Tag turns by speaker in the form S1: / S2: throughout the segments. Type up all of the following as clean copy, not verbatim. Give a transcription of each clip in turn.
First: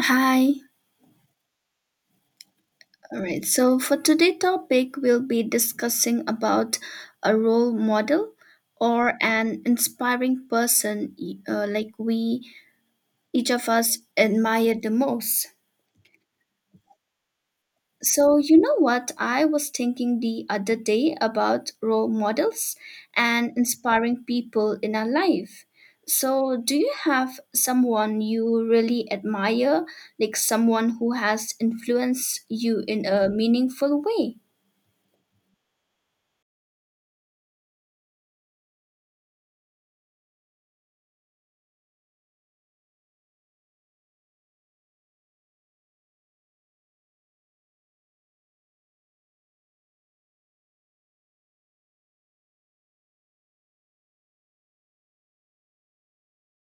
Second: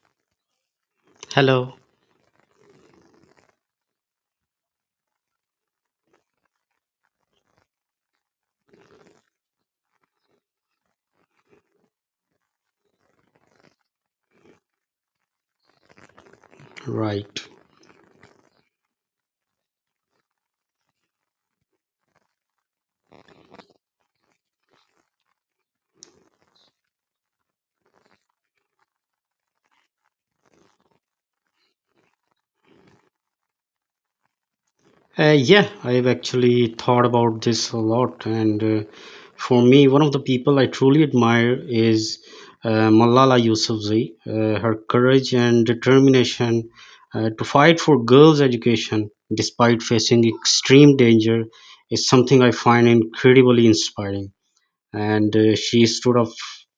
S1: Hi.
S2: Hello.
S1: All right. So for today' topic, we'll be discussing about a role model or an inspiring person like we each of us admire the most.
S2: Right.
S1: So you know what I was thinking the other day about role models and inspiring people in our life. So do you have someone you really admire, like someone who has influenced you in a meaningful way?
S2: Yeah, I've actually thought about this a lot. And For me, one of the people I truly admire is Malala Yousafzai. Her courage and determination to fight for girls' education despite facing extreme danger is something I find incredibly inspiring. And she stood up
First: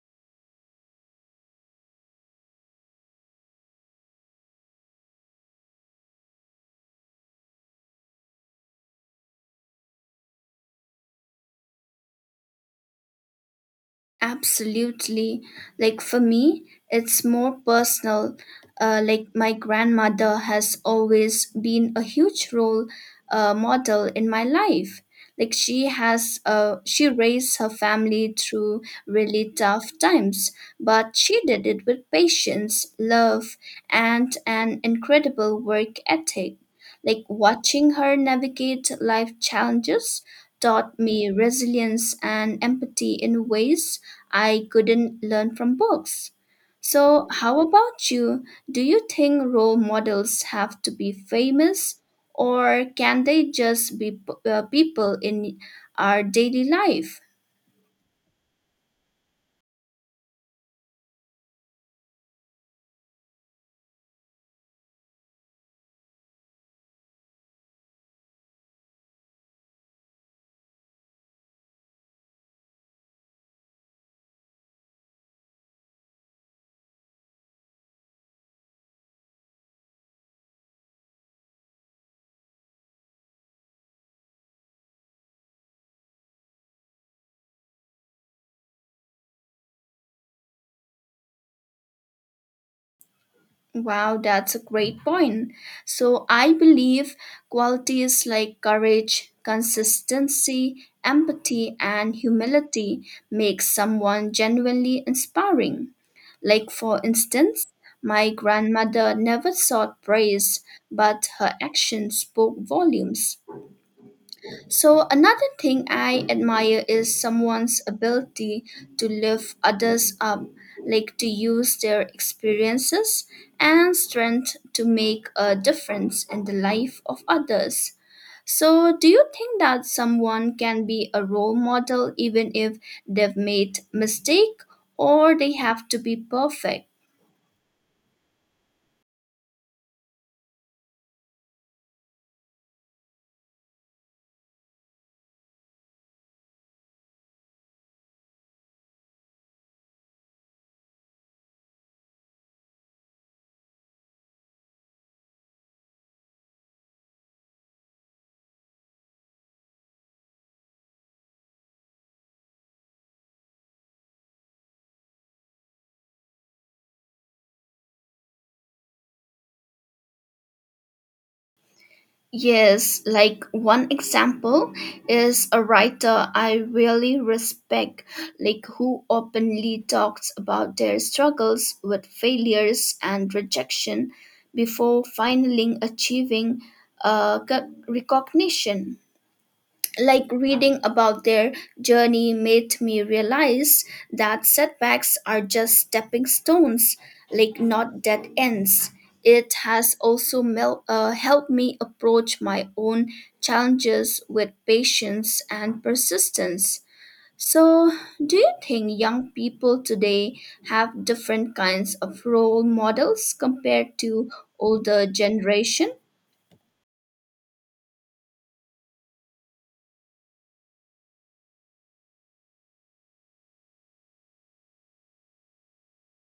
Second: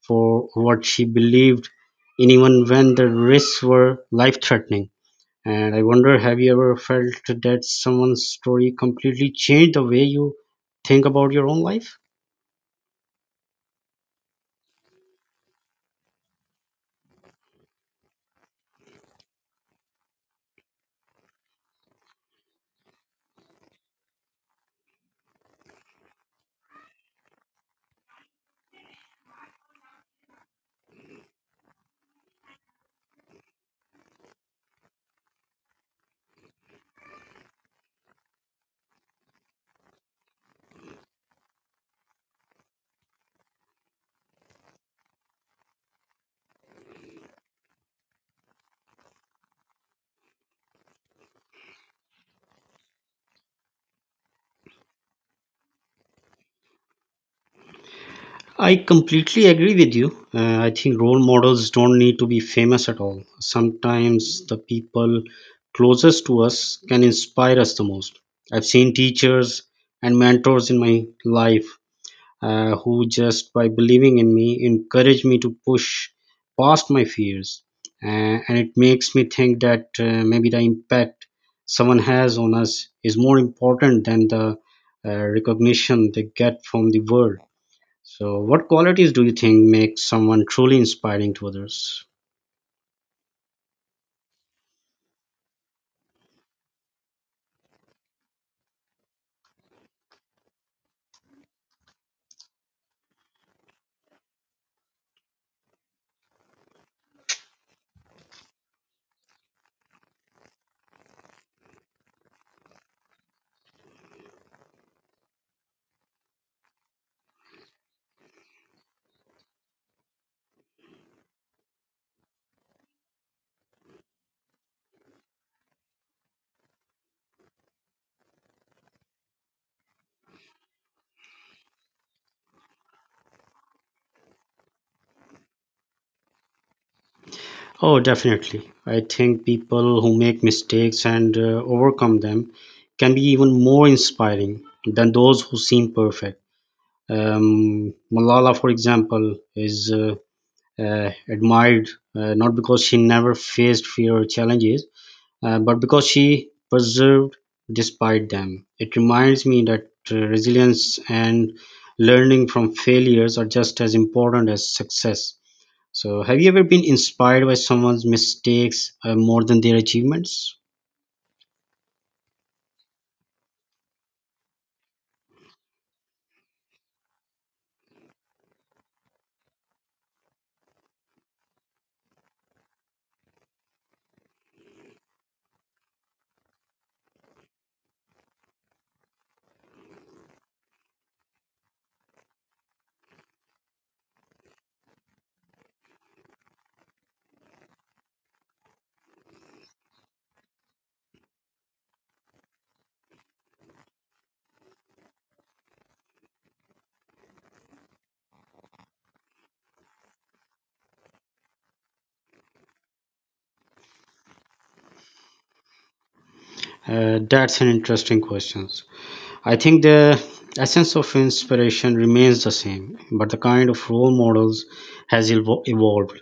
S2: for what she believed in, even when the risks were life threatening. And I wonder, have you ever felt that someone's story completely changed the way you think about your own life?
S1: Absolutely. Like for me, it's more personal. Like my grandmother has always been a huge role model in my life. She raised her family through really tough times, but she did it with patience, love, and an incredible work ethic. Like watching her navigate life challenges taught me resilience and empathy in ways I couldn't learn from books. So, how about you? Do you think role models have to be famous, or can they just be people in our daily life?
S2: I completely agree with you. I think role models don't need to be famous at all. Sometimes the people closest to us can inspire us the most. I've seen teachers and mentors in my life who just by believing in me encouraged me to push past my fears. And it makes me think that maybe the impact someone has on us is more important than the recognition they get from the world. So, what qualities do you think make someone truly inspiring to others?
S1: Wow, that's a great point. So I believe qualities like courage, consistency, empathy, and humility make someone genuinely inspiring. Like for instance, my grandmother never sought praise, but her actions spoke volumes. So, another thing I admire is someone's ability to lift others up, like to use their experiences and strength to make a difference in the life of others. So, do you think that someone can be a role model even if they've made mistake or they have to be perfect?
S2: Oh, definitely. I think people who make mistakes and overcome them can be even more inspiring than those who seem perfect. Malala, for example, is admired not because she never faced fear or challenges, but because she persevered despite them. It reminds me that resilience and learning from failures are just as important as success. So, have you ever been inspired by someone's mistakes more than their achievements?
S1: Yes, like one example is a writer I really respect, like who openly talks about their struggles with failures and rejection before finally achieving recognition. Like reading about their journey made me realize that setbacks are just stepping stones, like not dead ends. It has also helped me approach my own challenges with patience and persistence. So, do you think young people today have different kinds of role models compared to older generation?
S2: That's an interesting question. I think the essence of inspiration remains the same, but the kind of role models has evolved.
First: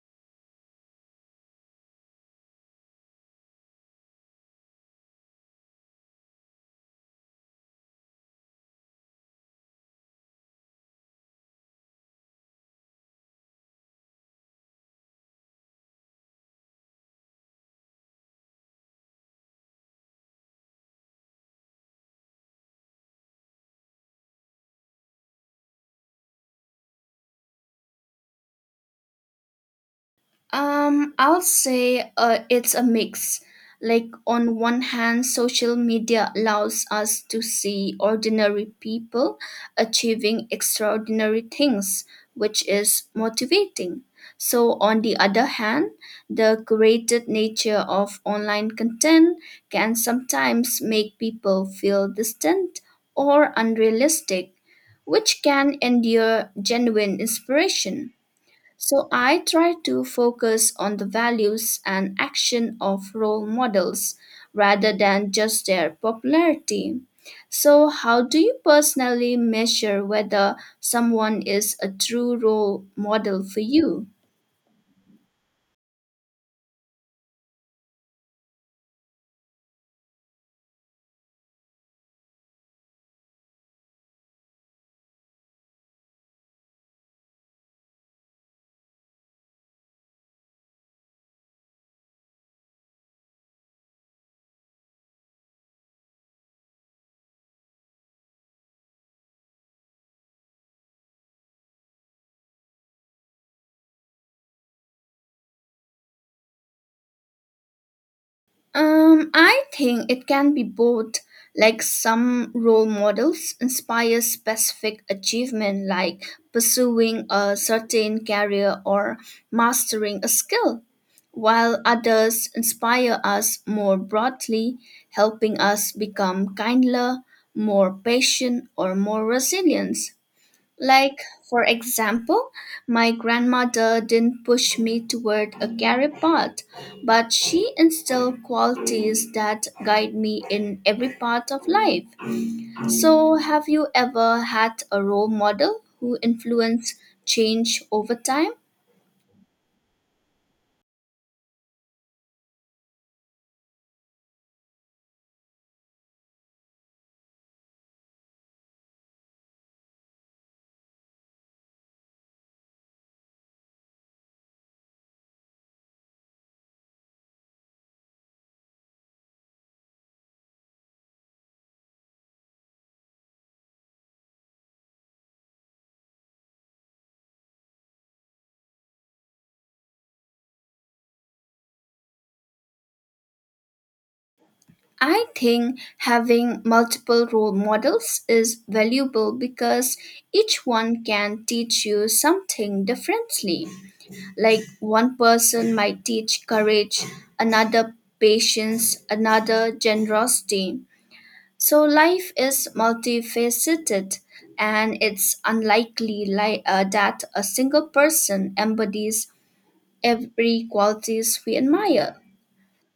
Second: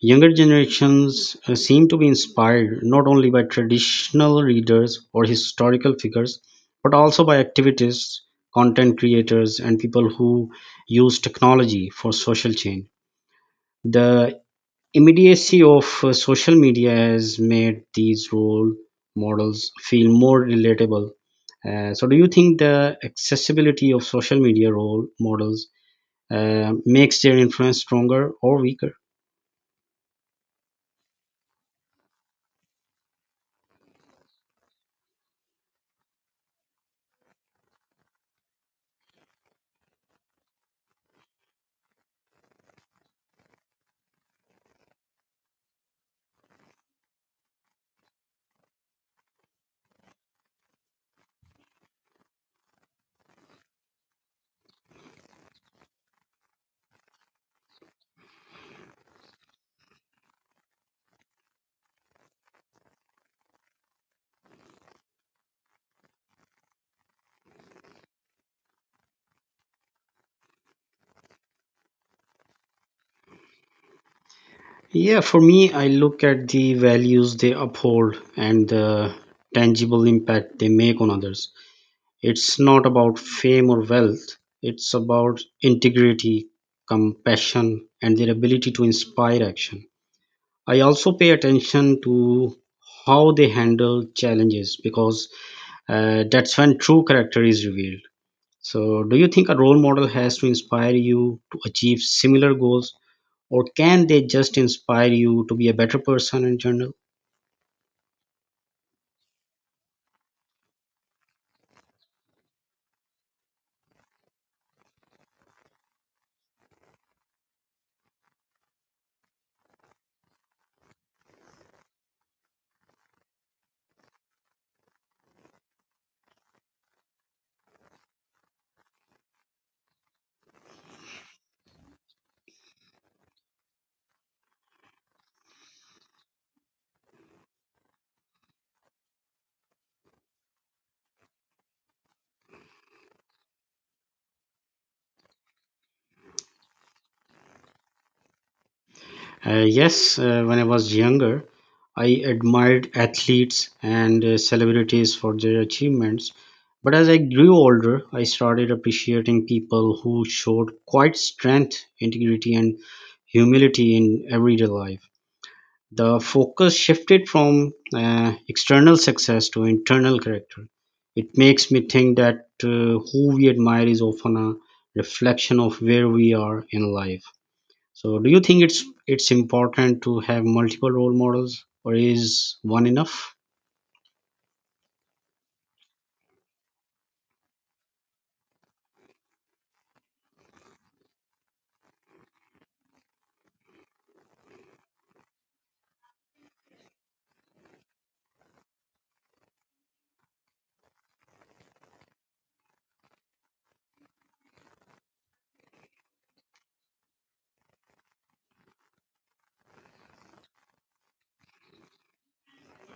S2: Younger generations seem to be inspired not only by traditional readers or historical figures, but also by activists, content creators, and people who use technology for social change. The immediacy of social media has made these role models feel more relatable. So, do you think the accessibility of social media role models makes their influence stronger or weaker?
S1: I would say it's a mix. Like, on one hand, social media allows us to see ordinary people achieving extraordinary things, which is motivating. So, on the other hand, the curated nature of online content can sometimes make people feel distant or unrealistic, which can endure genuine inspiration. So I try to focus on the values and action of role models rather than just their popularity. So, how do you personally measure whether someone is a true role model for you?
S2: Yeah, for me, I look at the values they uphold and the tangible impact they make on others. It's not about fame or wealth, it's about integrity, compassion, and their ability to inspire action. I also pay attention to how they handle challenges because that's when true character is revealed. So, do you think a role model has to inspire you to achieve similar goals, or can they just inspire you to be a better person in general?
S1: I think it can be both. Like some role models inspire specific achievement, like pursuing a certain career or mastering a skill, while others inspire us more broadly, helping us become kinder, more patient, or more resilient. Like, for example, my grandmother didn't push me toward a career path, but she instilled qualities that guide me in every part of life. So, have you ever had a role model who influenced change over time?
S2: Yes, when I was younger, I admired athletes and celebrities for their achievements. But as I grew older, I started appreciating people who showed quite strength, integrity, and humility in everyday life. The focus shifted from external success to internal character. It makes me think that who we admire is often a reflection of where we are in life. So do you think it's important to have multiple role models or is one enough?
S1: I think having multiple role models is valuable because each one can teach you something differently. Like one person might teach courage, another patience, another generosity. So life is multifaceted, and it's unlikely that a single person embodies every qualities we admire.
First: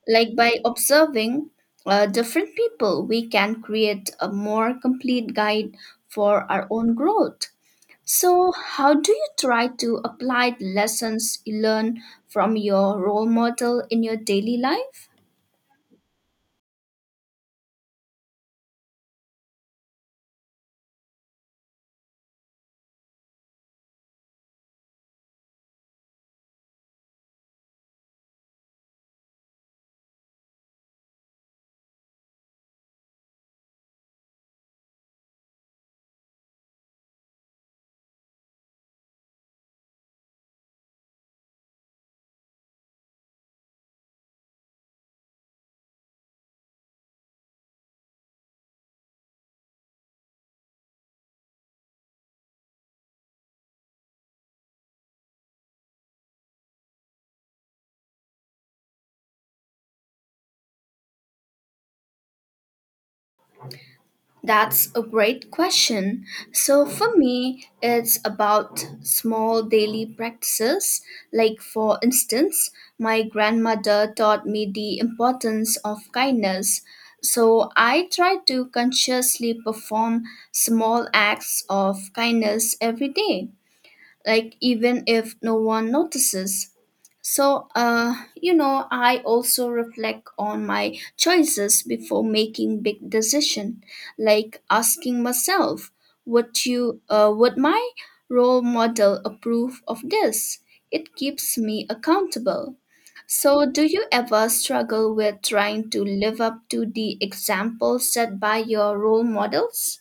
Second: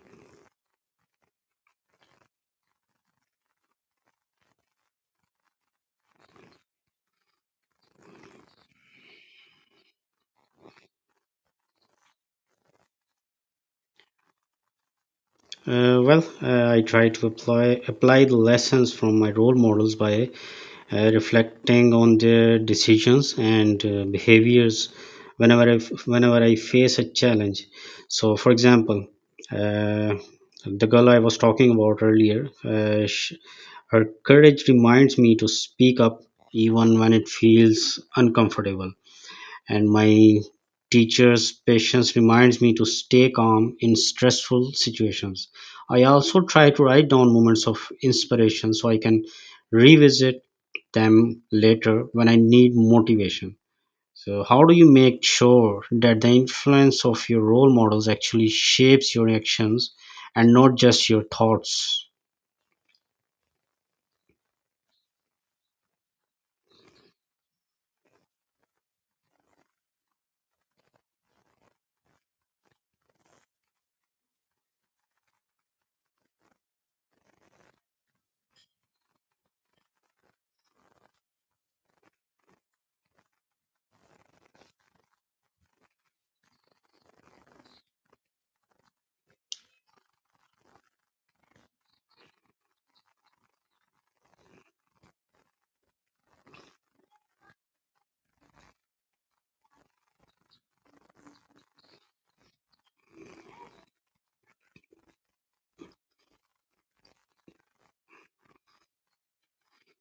S1: Like by observing different people, we can create a more complete guide for our own growth. So, how do you try to apply the lessons you learn from your role model in your daily life?
S2: Well, I try to apply the lessons from my role models by reflecting on their decisions and behaviors whenever I face a challenge. So, for example, uh, the girl I was talking about earlier, sh her courage reminds me to speak up even when it feels uncomfortable. And my teacher's patience reminds me to stay calm in stressful situations. I also try to write down moments of inspiration so I can revisit them later when I need motivation. So, how do you make sure that the influence of your role models actually shapes your actions and not just your thoughts?
S1: That's a great question. So, for me, it's about small daily practices. Like, for instance, my grandmother taught me the importance of kindness. So, I try to consciously perform small acts of kindness every day, like, even if no one notices. So, you know, I also reflect on my choices before making big decision, like asking myself, would my role model approve of this? It keeps me accountable. So, do you ever struggle with trying to live up to the example set by your role models?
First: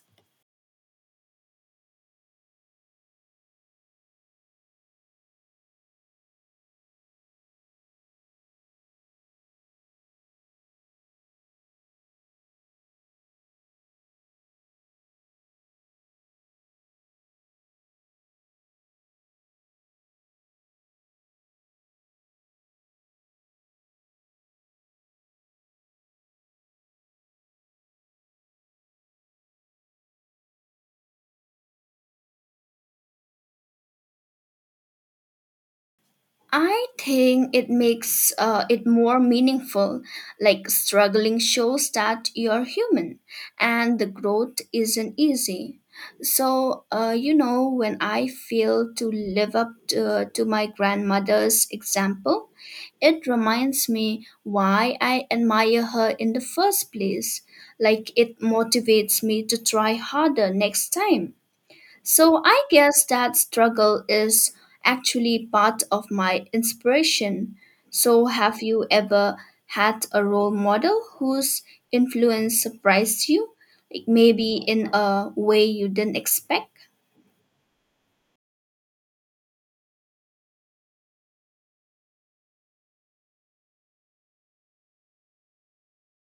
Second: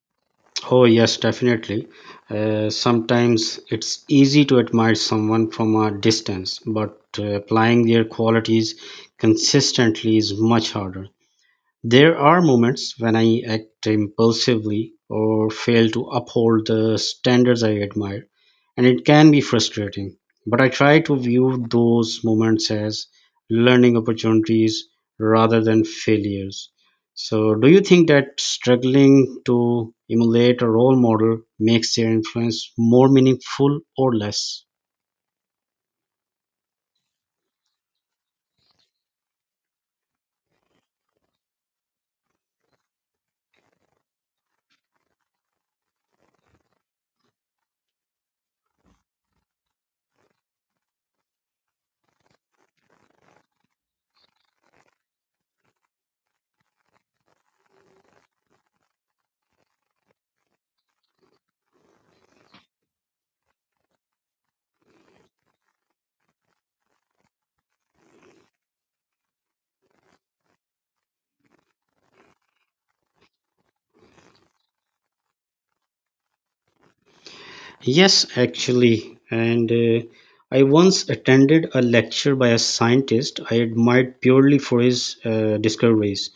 S2: Oh, yes, definitely. Sometimes it's easy to admire someone from a distance, but applying their qualities consistently is much harder. There are moments when I act impulsively or fail to uphold the standards I admire, and it can be frustrating. But I try to view those moments as learning opportunities rather than failures. So, do you think that struggling to emulate a role model makes their influence more meaningful or less?
S1: I think it makes it more meaningful. Like struggling shows that you're human, and the growth isn't easy. So you know when I fail to live up to my grandmother's example, it reminds me why I admire her in the first place. Like it motivates me to try harder next time. So I guess that struggle is actually part of my inspiration. So have you ever had a role model whose influence surprised you? Like maybe in a way you didn't expect?
S2: Yes, actually. And I once attended a lecture by a scientist I admired purely for his discoveries.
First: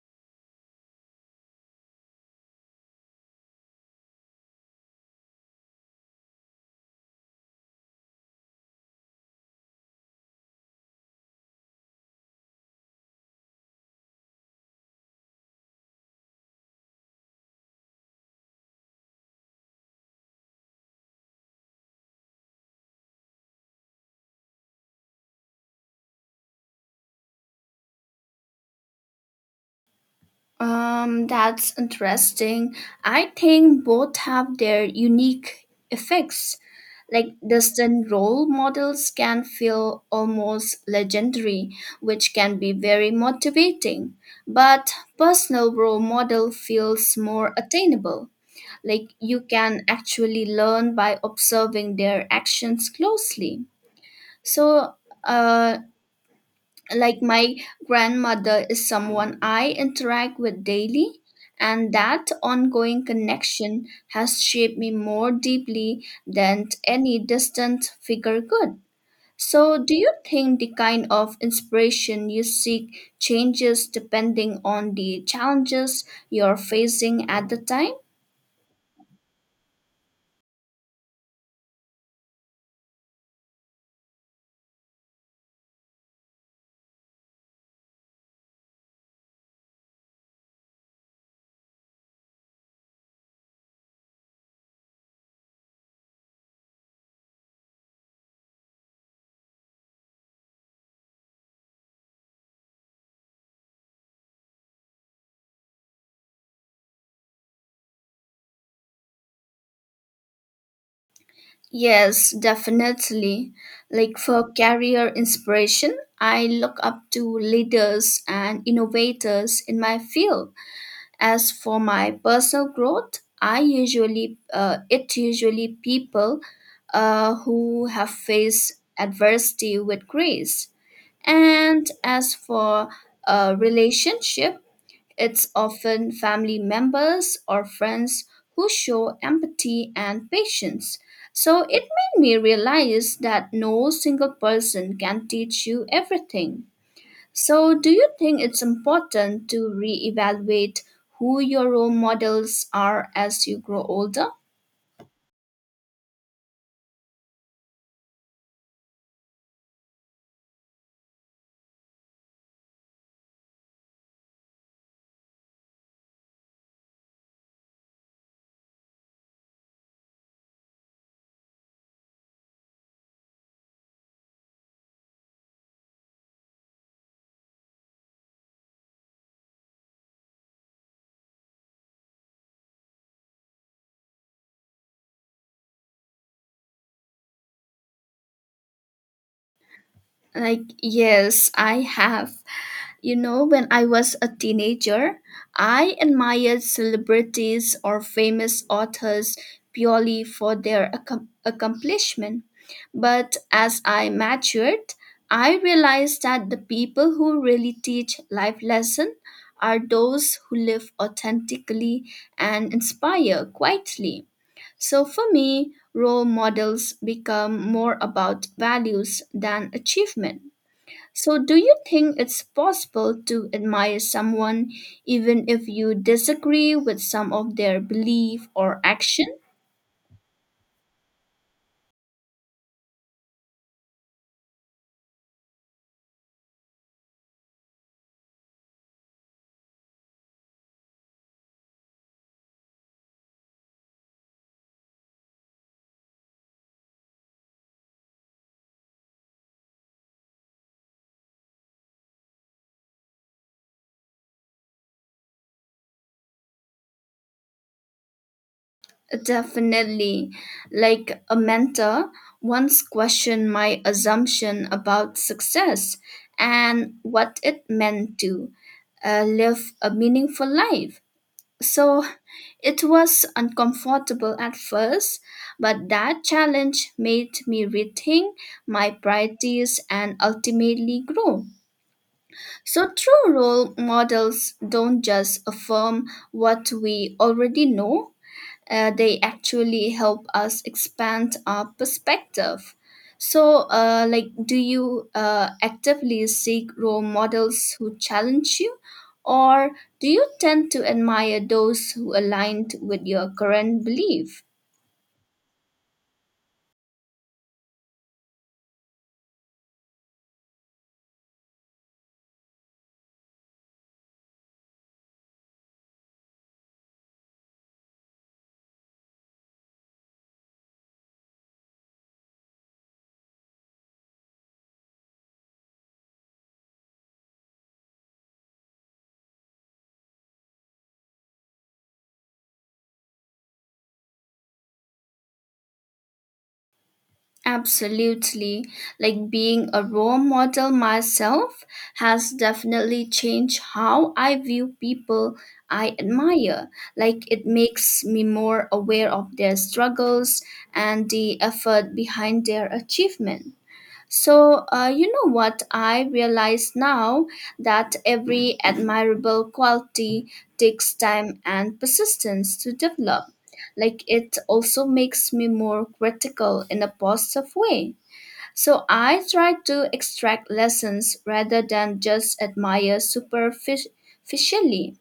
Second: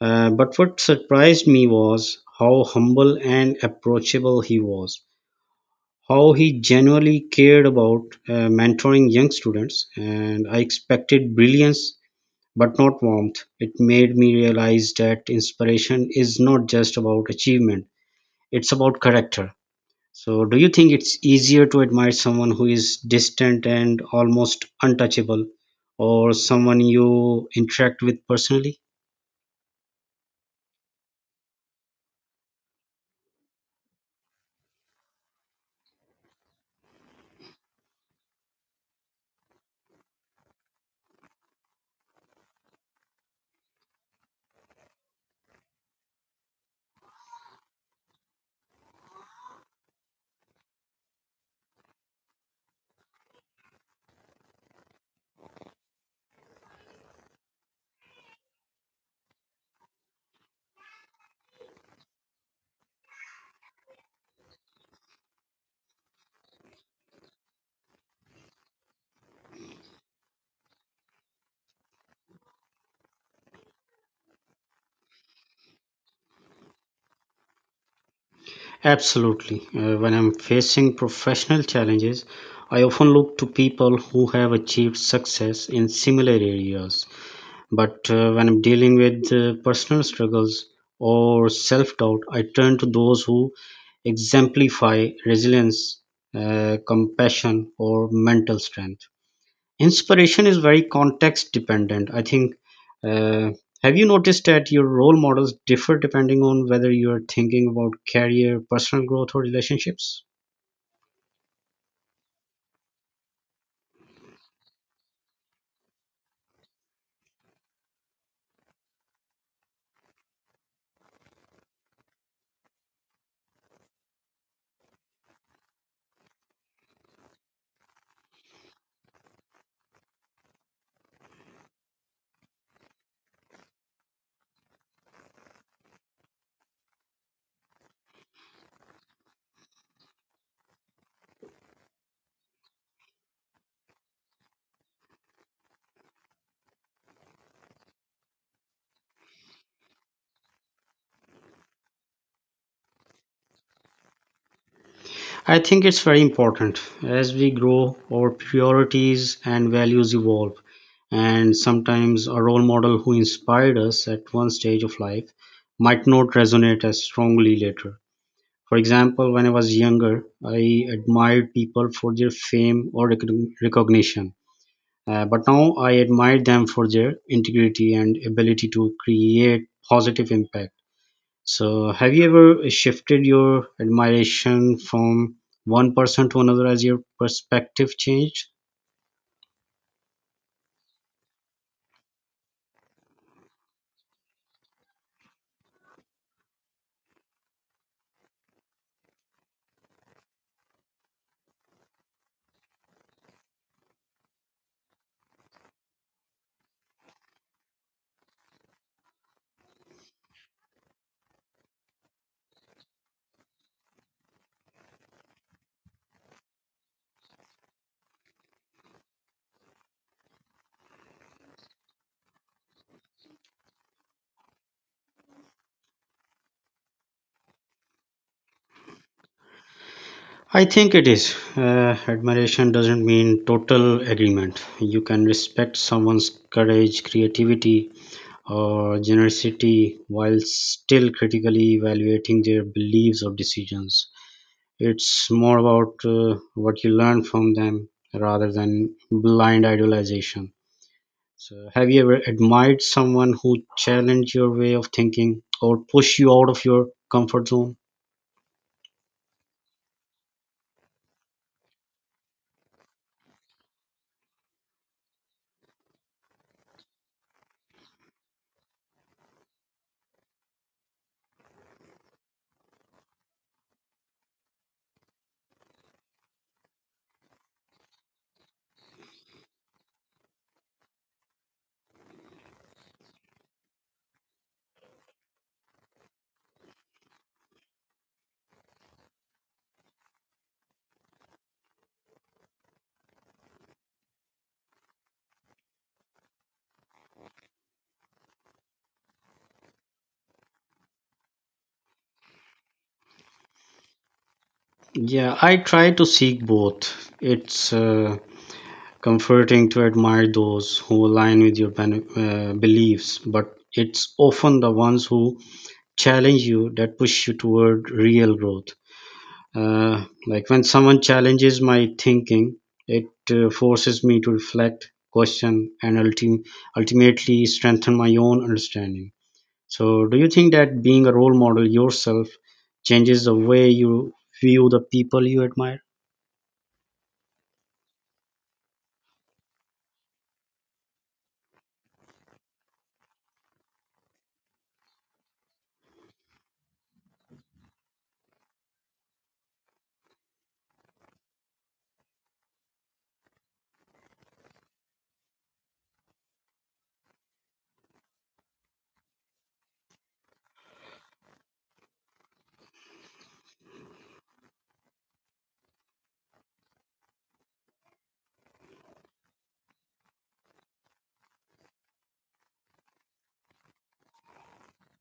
S2: But what surprised me was how humble and approachable he was, how he genuinely cared about mentoring young students. And I expected brilliance but not warmth. It made me realize that inspiration is not just about achievement, it's about character. So, do you think it's easier to admire someone who is distant and almost untouchable, or someone you interact with personally?
S1: That's interesting. I think both have their unique effects. Like distant role models can feel almost legendary, which can be very motivating. But personal role model feels more attainable. Like you can actually learn by observing their actions closely. So, uh, like my grandmother is someone I interact with daily, and that ongoing connection has shaped me more deeply than any distant figure could. So, do you think the kind of inspiration you seek changes depending on the challenges you're facing at the time?
S2: Absolutely. When I'm facing professional challenges, I often look to people who have achieved success in similar areas. But when I'm dealing with personal struggles or self doubt, I turn to those who exemplify resilience, compassion, or mental strength. Inspiration is very context dependent. I think. Uh, have you noticed that your role models differ depending on whether you are thinking about career, personal growth, or relationships?
S1: Yes, definitely. Like for career inspiration, I look up to leaders and innovators in my field. As for my personal growth, I usually it usually people who have faced adversity with grace. And as for a relationship, it's often family members or friends who show empathy and patience. So it made me realize that no single person can teach you everything. So, do you think it's important to reevaluate who your role models are as you grow older?
S2: I think it's very important. As we grow, our priorities and values evolve. And sometimes a role model who inspired us at one stage of life might not resonate as strongly later. For example, when I was younger, I admired people for their fame or recognition. But now I admire them for their integrity and ability to create positive impact. So, have you ever shifted your admiration from one person to another as your perspective changed?
S1: Like, yes, I have. You know, when I was a teenager, I admired celebrities or famous authors purely for their accomplishment. But as I matured, I realized that the people who really teach life lesson are those who live authentically and inspire quietly. So for me, role models become more about values than achievement. So, do you think it's possible to admire someone even if you disagree with some of their belief or action?
S2: I think it is. Admiration doesn't mean total agreement. You can respect someone's courage, creativity, or generosity while still critically evaluating their beliefs or decisions. It's more about what you learn from them rather than blind idolization. So, have you ever admired someone who challenged your way of thinking or pushed you out of your comfort zone?
S1: Definitely. Like a mentor once questioned my assumption about success and what it meant to live a meaningful life. So it was uncomfortable at first, but that challenge made me rethink my priorities and ultimately grow. So true role models don't just affirm what we already know, they actually help us expand our perspective. So, like, do you actively seek role models who challenge you, or do you tend to admire those who aligned with your current belief?
S2: Yeah, I try to seek both. It's comforting to admire those who align with your beliefs, but it's often the ones who challenge you that push you toward real growth. Uh, like when someone challenges my thinking, it forces me to reflect, question, and ultimately strengthen my own understanding. So do you think that being a role model yourself changes the way you view the people you admire?
S1: Absolutely. Like being a role model myself has definitely changed how I view people I admire. Like it makes me more aware of their struggles and the effort behind their achievement. So, you know what? I realize now that every admirable quality takes time and persistence to develop. Like, it also makes me more critical in a positive way. So, I try to extract lessons rather than just admire superficially.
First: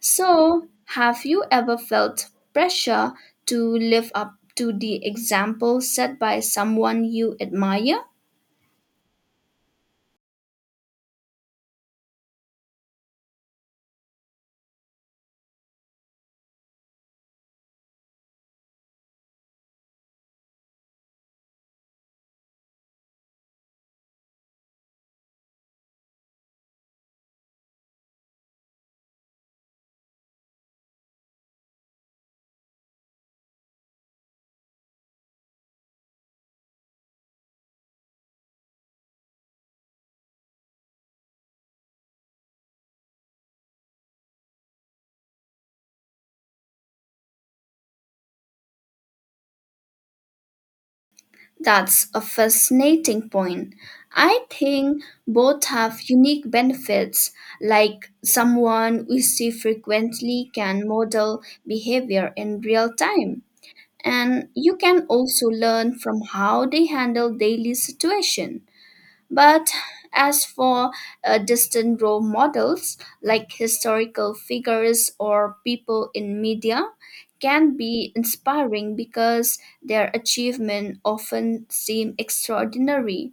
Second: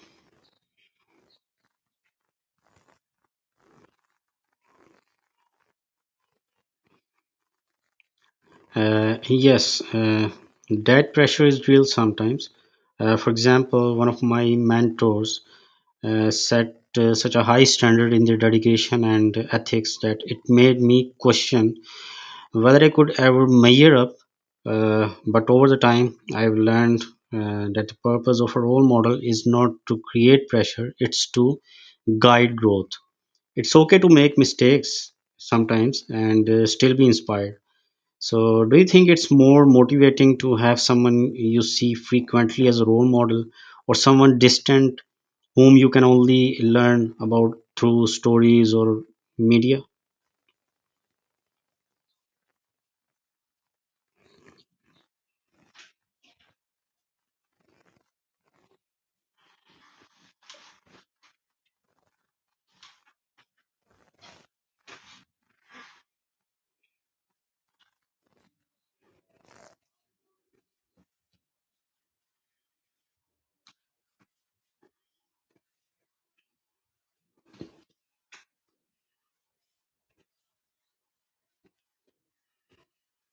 S1: So, have you ever felt pressure to live up to the example set by someone you admire?
S2: Yes, that pressure is real sometimes. Uh, for example, one of my mentors set such a high standard in their dedication and ethics that it made me question whether I could ever measure up. But over the time, I've learned that the purpose of a role model is not to create pressure, it's to guide growth. It's okay to make mistakes sometimes and still be inspired. So, do you think it's more motivating to have someone you see frequently as a role model or someone distant whom you can only learn about through stories or media?
S1: That's a fascinating point. I think both have unique benefits, like someone we see frequently can model behavior in real time, and you can also learn from how they handle daily situation. But as for distant role models, like historical figures or people in media, can be inspiring because their achievements often seem extraordinary.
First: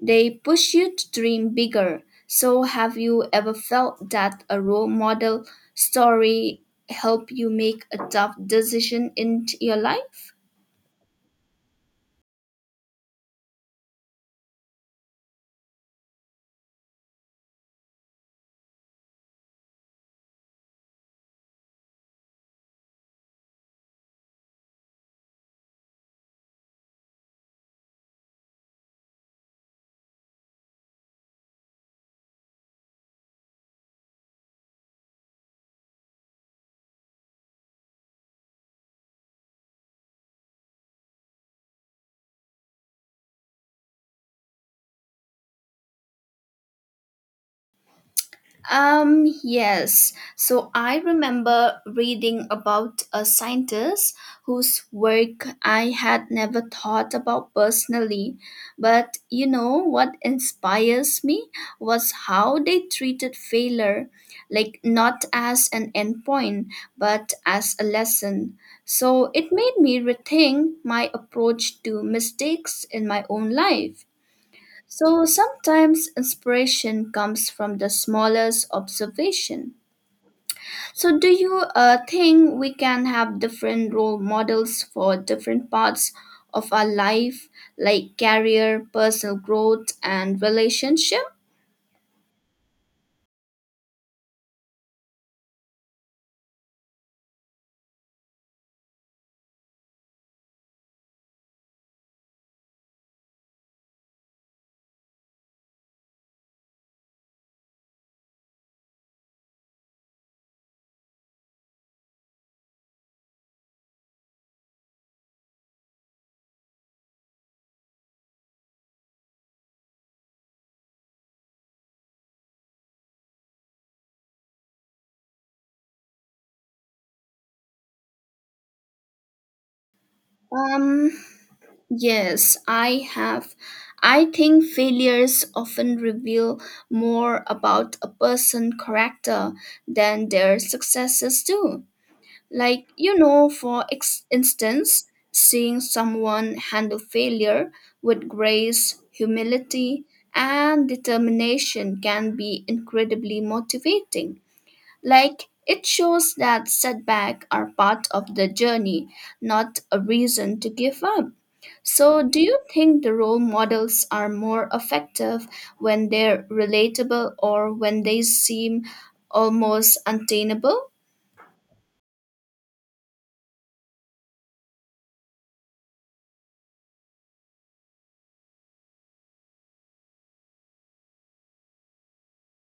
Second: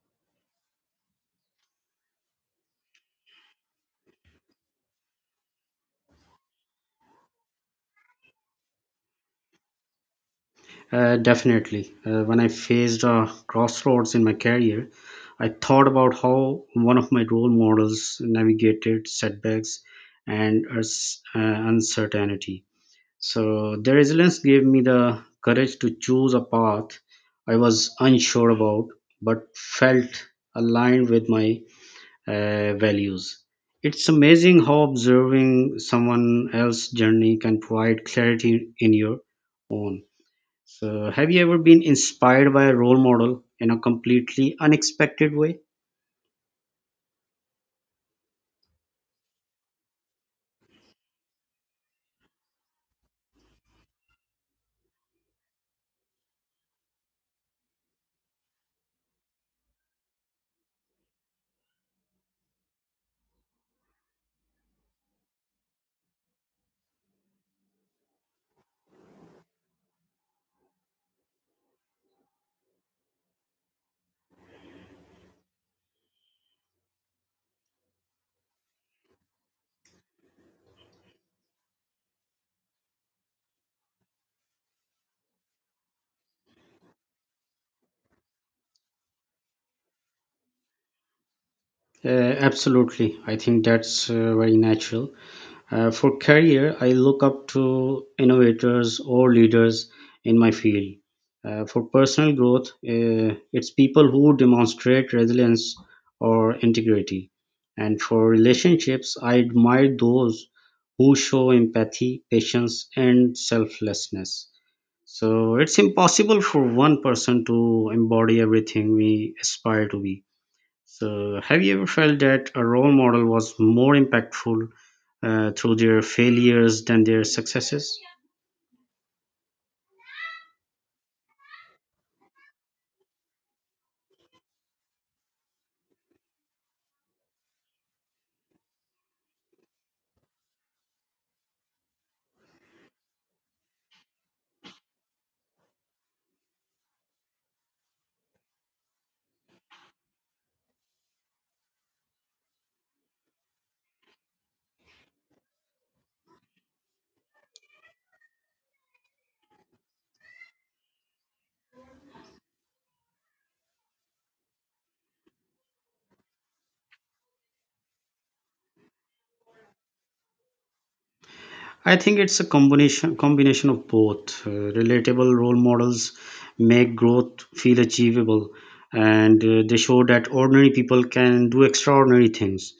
S1: They push you to dream bigger. So, have you ever felt that a role model story helped you make a tough decision in your life?
S2: Definitely. When I faced a crossroads in my career, I thought about how one of my role models navigated setbacks and uncertainty. So, their resilience gave me the courage to choose a path I was unsure about but felt aligned with my values. It's amazing how observing someone else's journey can provide clarity in your own. So, have you ever been inspired by a role model in a completely unexpected way?
S1: Yes. So I remember reading about a scientist whose work I had never thought about personally. But you know what inspires me was how they treated failure, like not as an endpoint, but as a lesson. So it made me rethink my approach to mistakes in my own life. So sometimes inspiration comes from the smallest observation. So, do you think we can have different role models for different parts of our life, like career, personal growth, and relationship?
S2: Absolutely. I think that's very natural. For career, I look up to innovators or leaders in my field. For personal growth, it's people who demonstrate resilience or integrity. And for relationships, I admire those who show empathy, patience, and selflessness. So it's impossible for one person to embody everything we aspire to be. So, have you ever felt that a role model was more impactful through their failures than their successes?
S1: Um, yes, I have. I think failures often reveal more about a person's character than their successes do. Like, you know, for instance, seeing someone handle failure with grace, humility, and determination can be incredibly motivating. Like, it shows that setbacks are part of the journey, not a reason to give up. So, do you think the role models are more effective when they're relatable or when they seem almost untainable?
S2: I think it's a combination of both. Relatable role models make growth feel achievable, and they show that ordinary people can do extraordinary things.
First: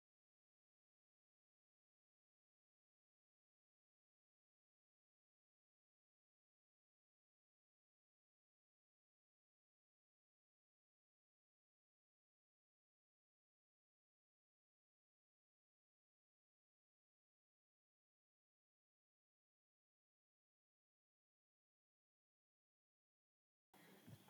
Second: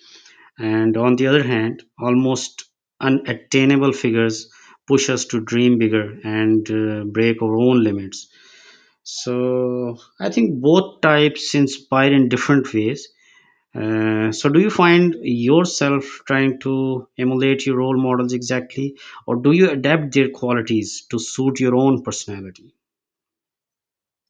S2: And on the other hand, almost unattainable figures push us to dream bigger and break our own limits. So I think both types inspire in different ways. So do you find yourself trying to emulate your role models exactly, or do you adapt their qualities to suit your own personality?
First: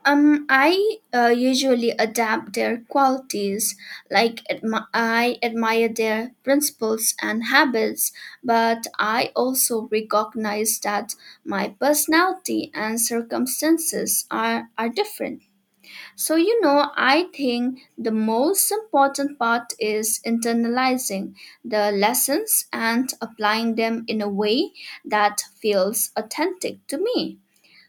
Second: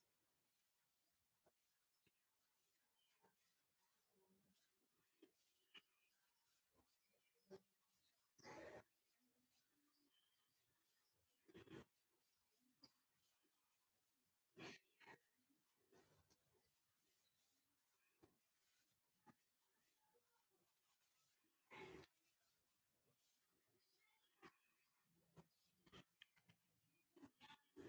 S1: I usually adapt their qualities, like I admire their principles and habits, but I also recognize that my personality and circumstances are different. So, you know, I think the most important part is internalizing the lessons and applying them in a way that feels authentic to me,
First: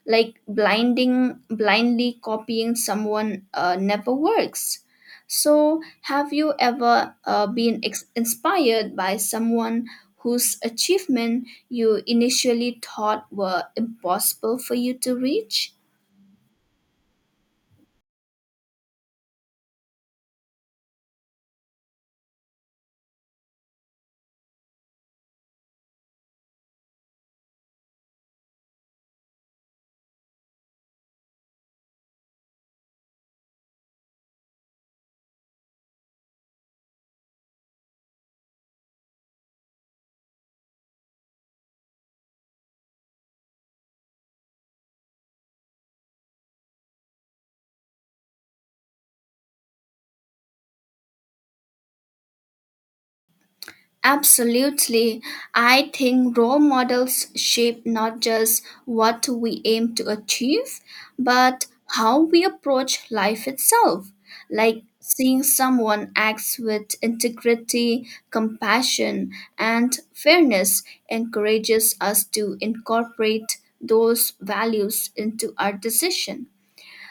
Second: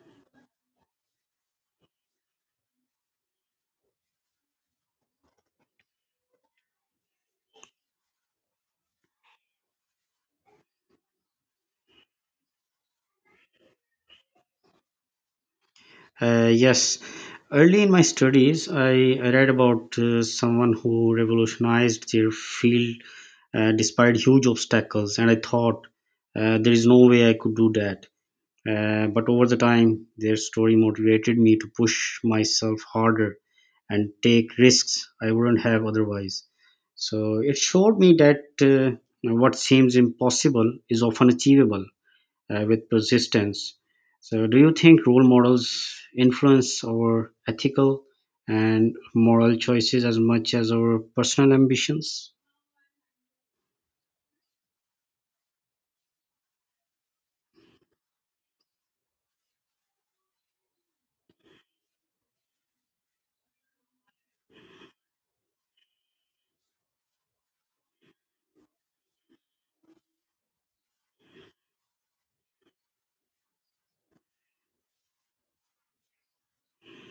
S1: like blinding blindly copying someone never works. So have you ever inspired by someone whose achievement you initially thought were impossible for you to reach?
S2: Yes. Early in my studies, I read about someone who revolutionized their field despite huge obstacles, and I thought there is no way I could do that. But over the time, their story motivated me to push myself harder and take risks I wouldn't have otherwise. So it showed me that what seems impossible is often achievable with persistence. So, do you think role models influence our ethical and moral choices as much as our personal ambitions?
S1: Absolutely. I think role models shape not just what we aim to achieve, but how we approach life itself. Like seeing someone acts with integrity, compassion, and fairness encourages us to incorporate those values into our decision.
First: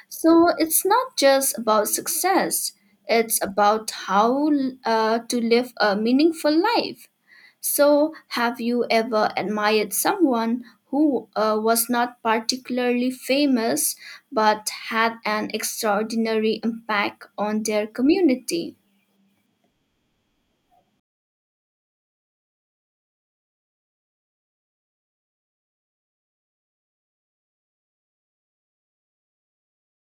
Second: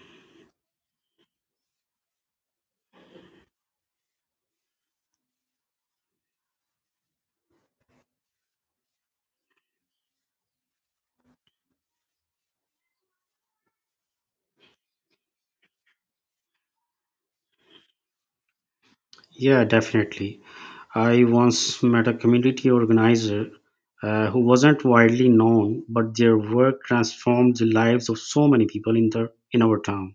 S1: So it's not just about success, it's about how to live a meaningful life. So, have you ever admired someone who was not particularly famous but had an extraordinary impact on their community?
S2: Yeah, definitely. I once met a community organizer who wasn't widely known, but their work transformed the lives of so many people in our town.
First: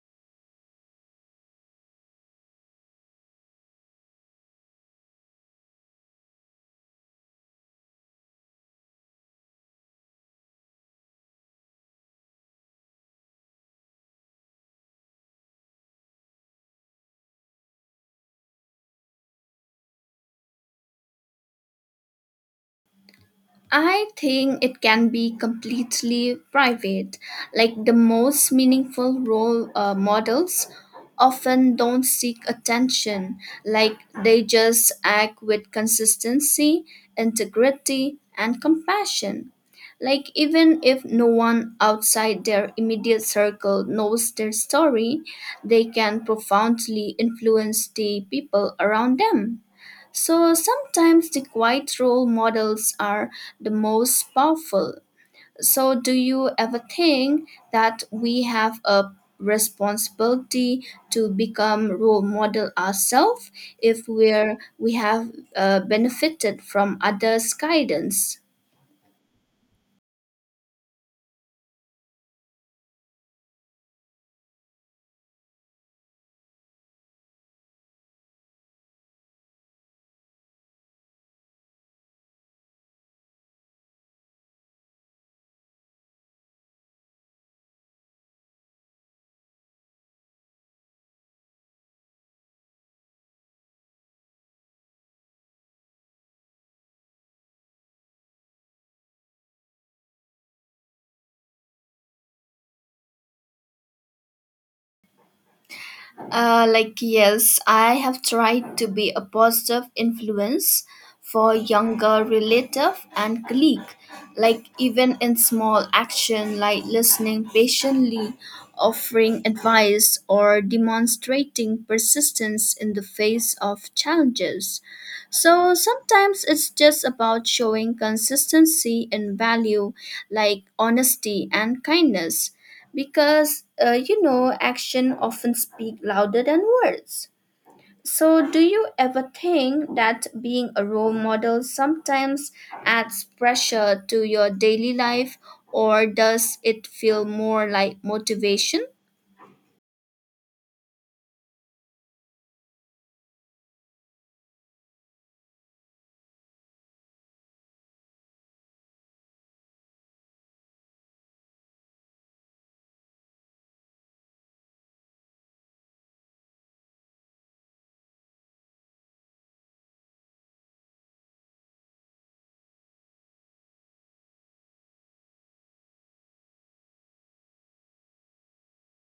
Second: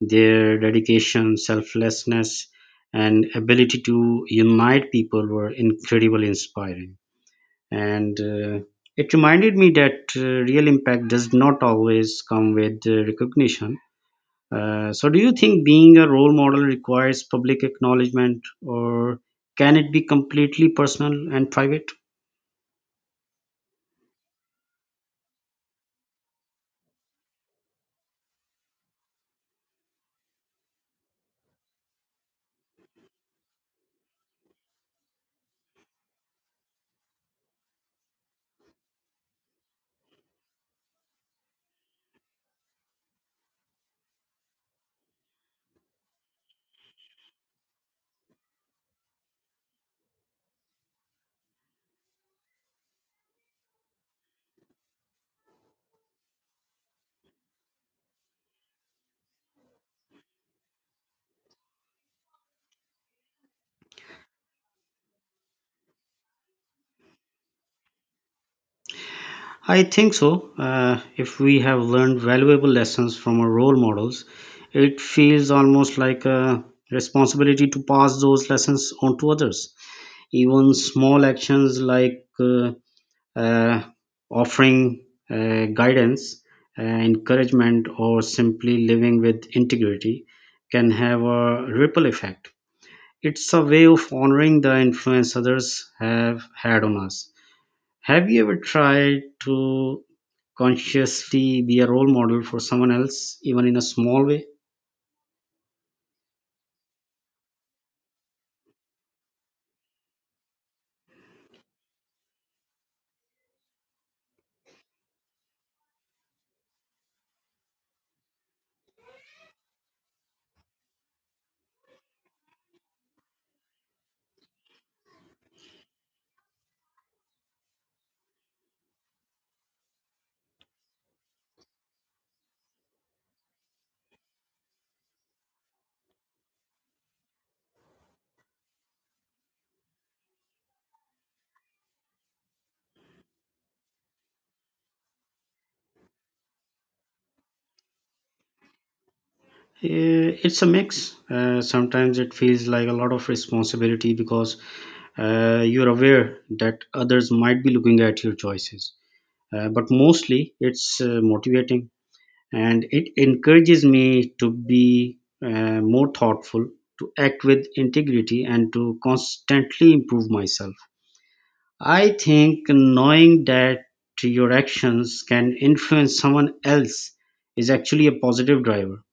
S2: Their dedication, selflessness, and ability to unite people were incredibly inspiring. And It reminded me that real impact does not always come with recognition. So, do you think being a role model requires public acknowledgement, or can it be completely personal and private?
S1: I think it can be completely private. Like the most meaningful role models often don't seek attention, like they just act with consistency, integrity, and compassion. Like, even if no one outside their immediate circle knows their story, they can profoundly influence the people around them. So sometimes the quiet role models are the most powerful. So, do you ever think that we have a responsibility to become role model ourselves if we have benefited from others' guidance?
S2: I think so. If we have learned valuable lessons from our role models, it feels almost like a responsibility to pass those lessons on to others. Even small actions like uh, offering guidance, encouragement, or simply living with integrity can have a ripple effect. It's a way of honoring the influence others have had on us. Have you ever tried to consciously be a role model for someone else, even in a small way?
S1: Like, yes, I have tried to be a positive influence for younger relative and colleague. Like, even in small action, like listening patiently, offering advice, or demonstrating persistence in the face of challenges. So sometimes it's just about showing consistency in value like honesty and kindness, because you know action often speak louder than words. So do you ever think that being a role model sometimes adds pressure to your daily life or does it feel more like motivation?
S2: Eh, it's a mix. Sometimes it feels like a lot of responsibility because you're aware that others might be looking at your choices. But mostly it's motivating, and it encourages me to be more thoughtful, to act with integrity, and to constantly improve myself. I think knowing that your actions can influence someone else is actually a positive driver.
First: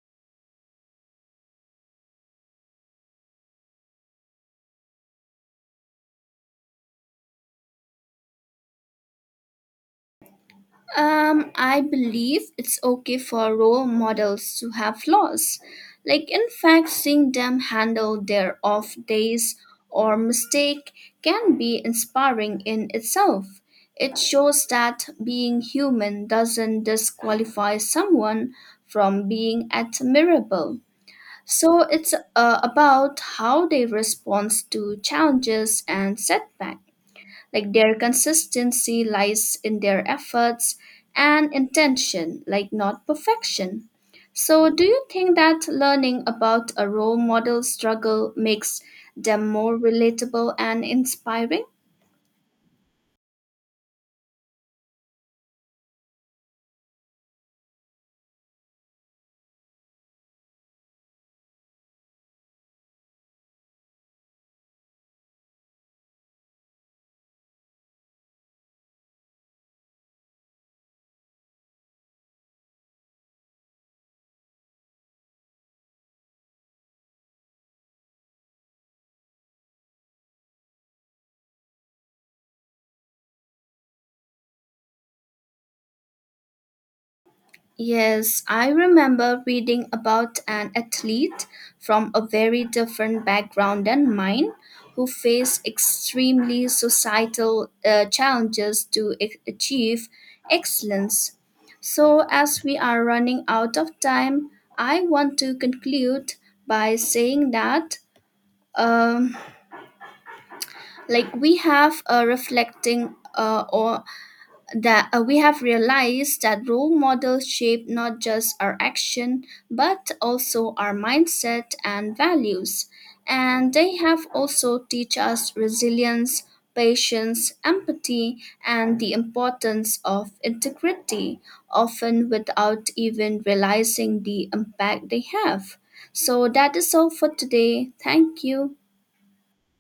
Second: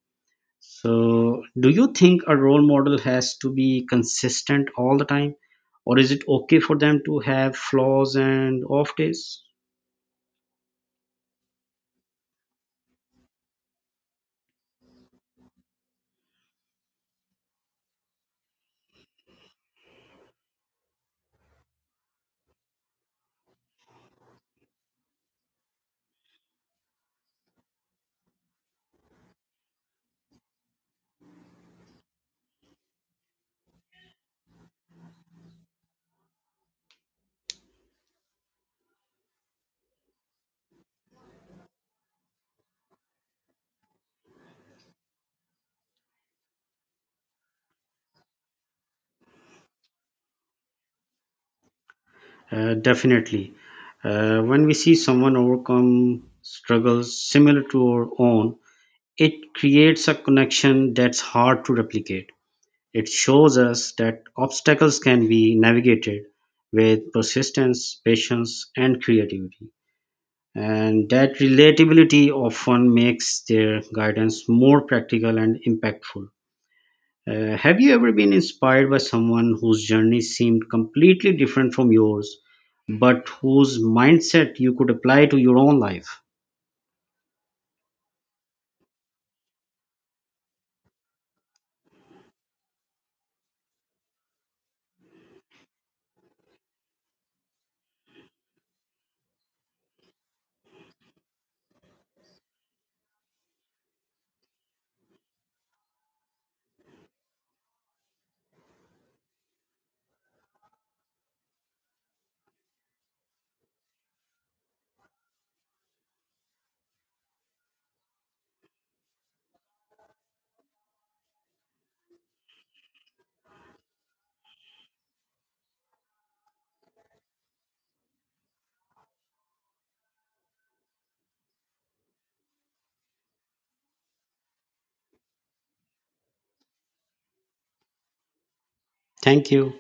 S2: So do you think a role model has to be consistent all the time, or is it okay for them to have flaws and off days?
S1: I believe it's okay for role models to have flaws. Like, in fact, seeing them handle their off days or mistake can be inspiring in itself. It shows that being human doesn't disqualify someone from being admirable. So, it's about how they respond to challenges and setbacks. Like their consistency lies in their efforts and intention, like not perfection. So, do you think that learning about a role model struggle makes them more relatable and inspiring?
S2: Definitely. When we see someone overcome struggles similar to our own, it creates a connection that's hard to replicate. It shows us that obstacles can be navigated with persistence, patience, and creativity. And that relatability often makes their guidance more practical and impactful. Have you ever been inspired by someone whose journey seemed completely different from yours, but whose mindset you could apply to your own life?
S1: Yes, I remember reading about an athlete from a very different background than mine who faced extremely societal challenges to achieve excellence. So, as we are running out of time, I want to conclude by saying that um, like we have reflecting or that we have realized that role models shape not just our action but also our mindset and values, and they have also teach us resilience, patience, empathy, and the importance of integrity, often without even realizing the impact they have. So that is all for today. Thank you.
S2: Thank you.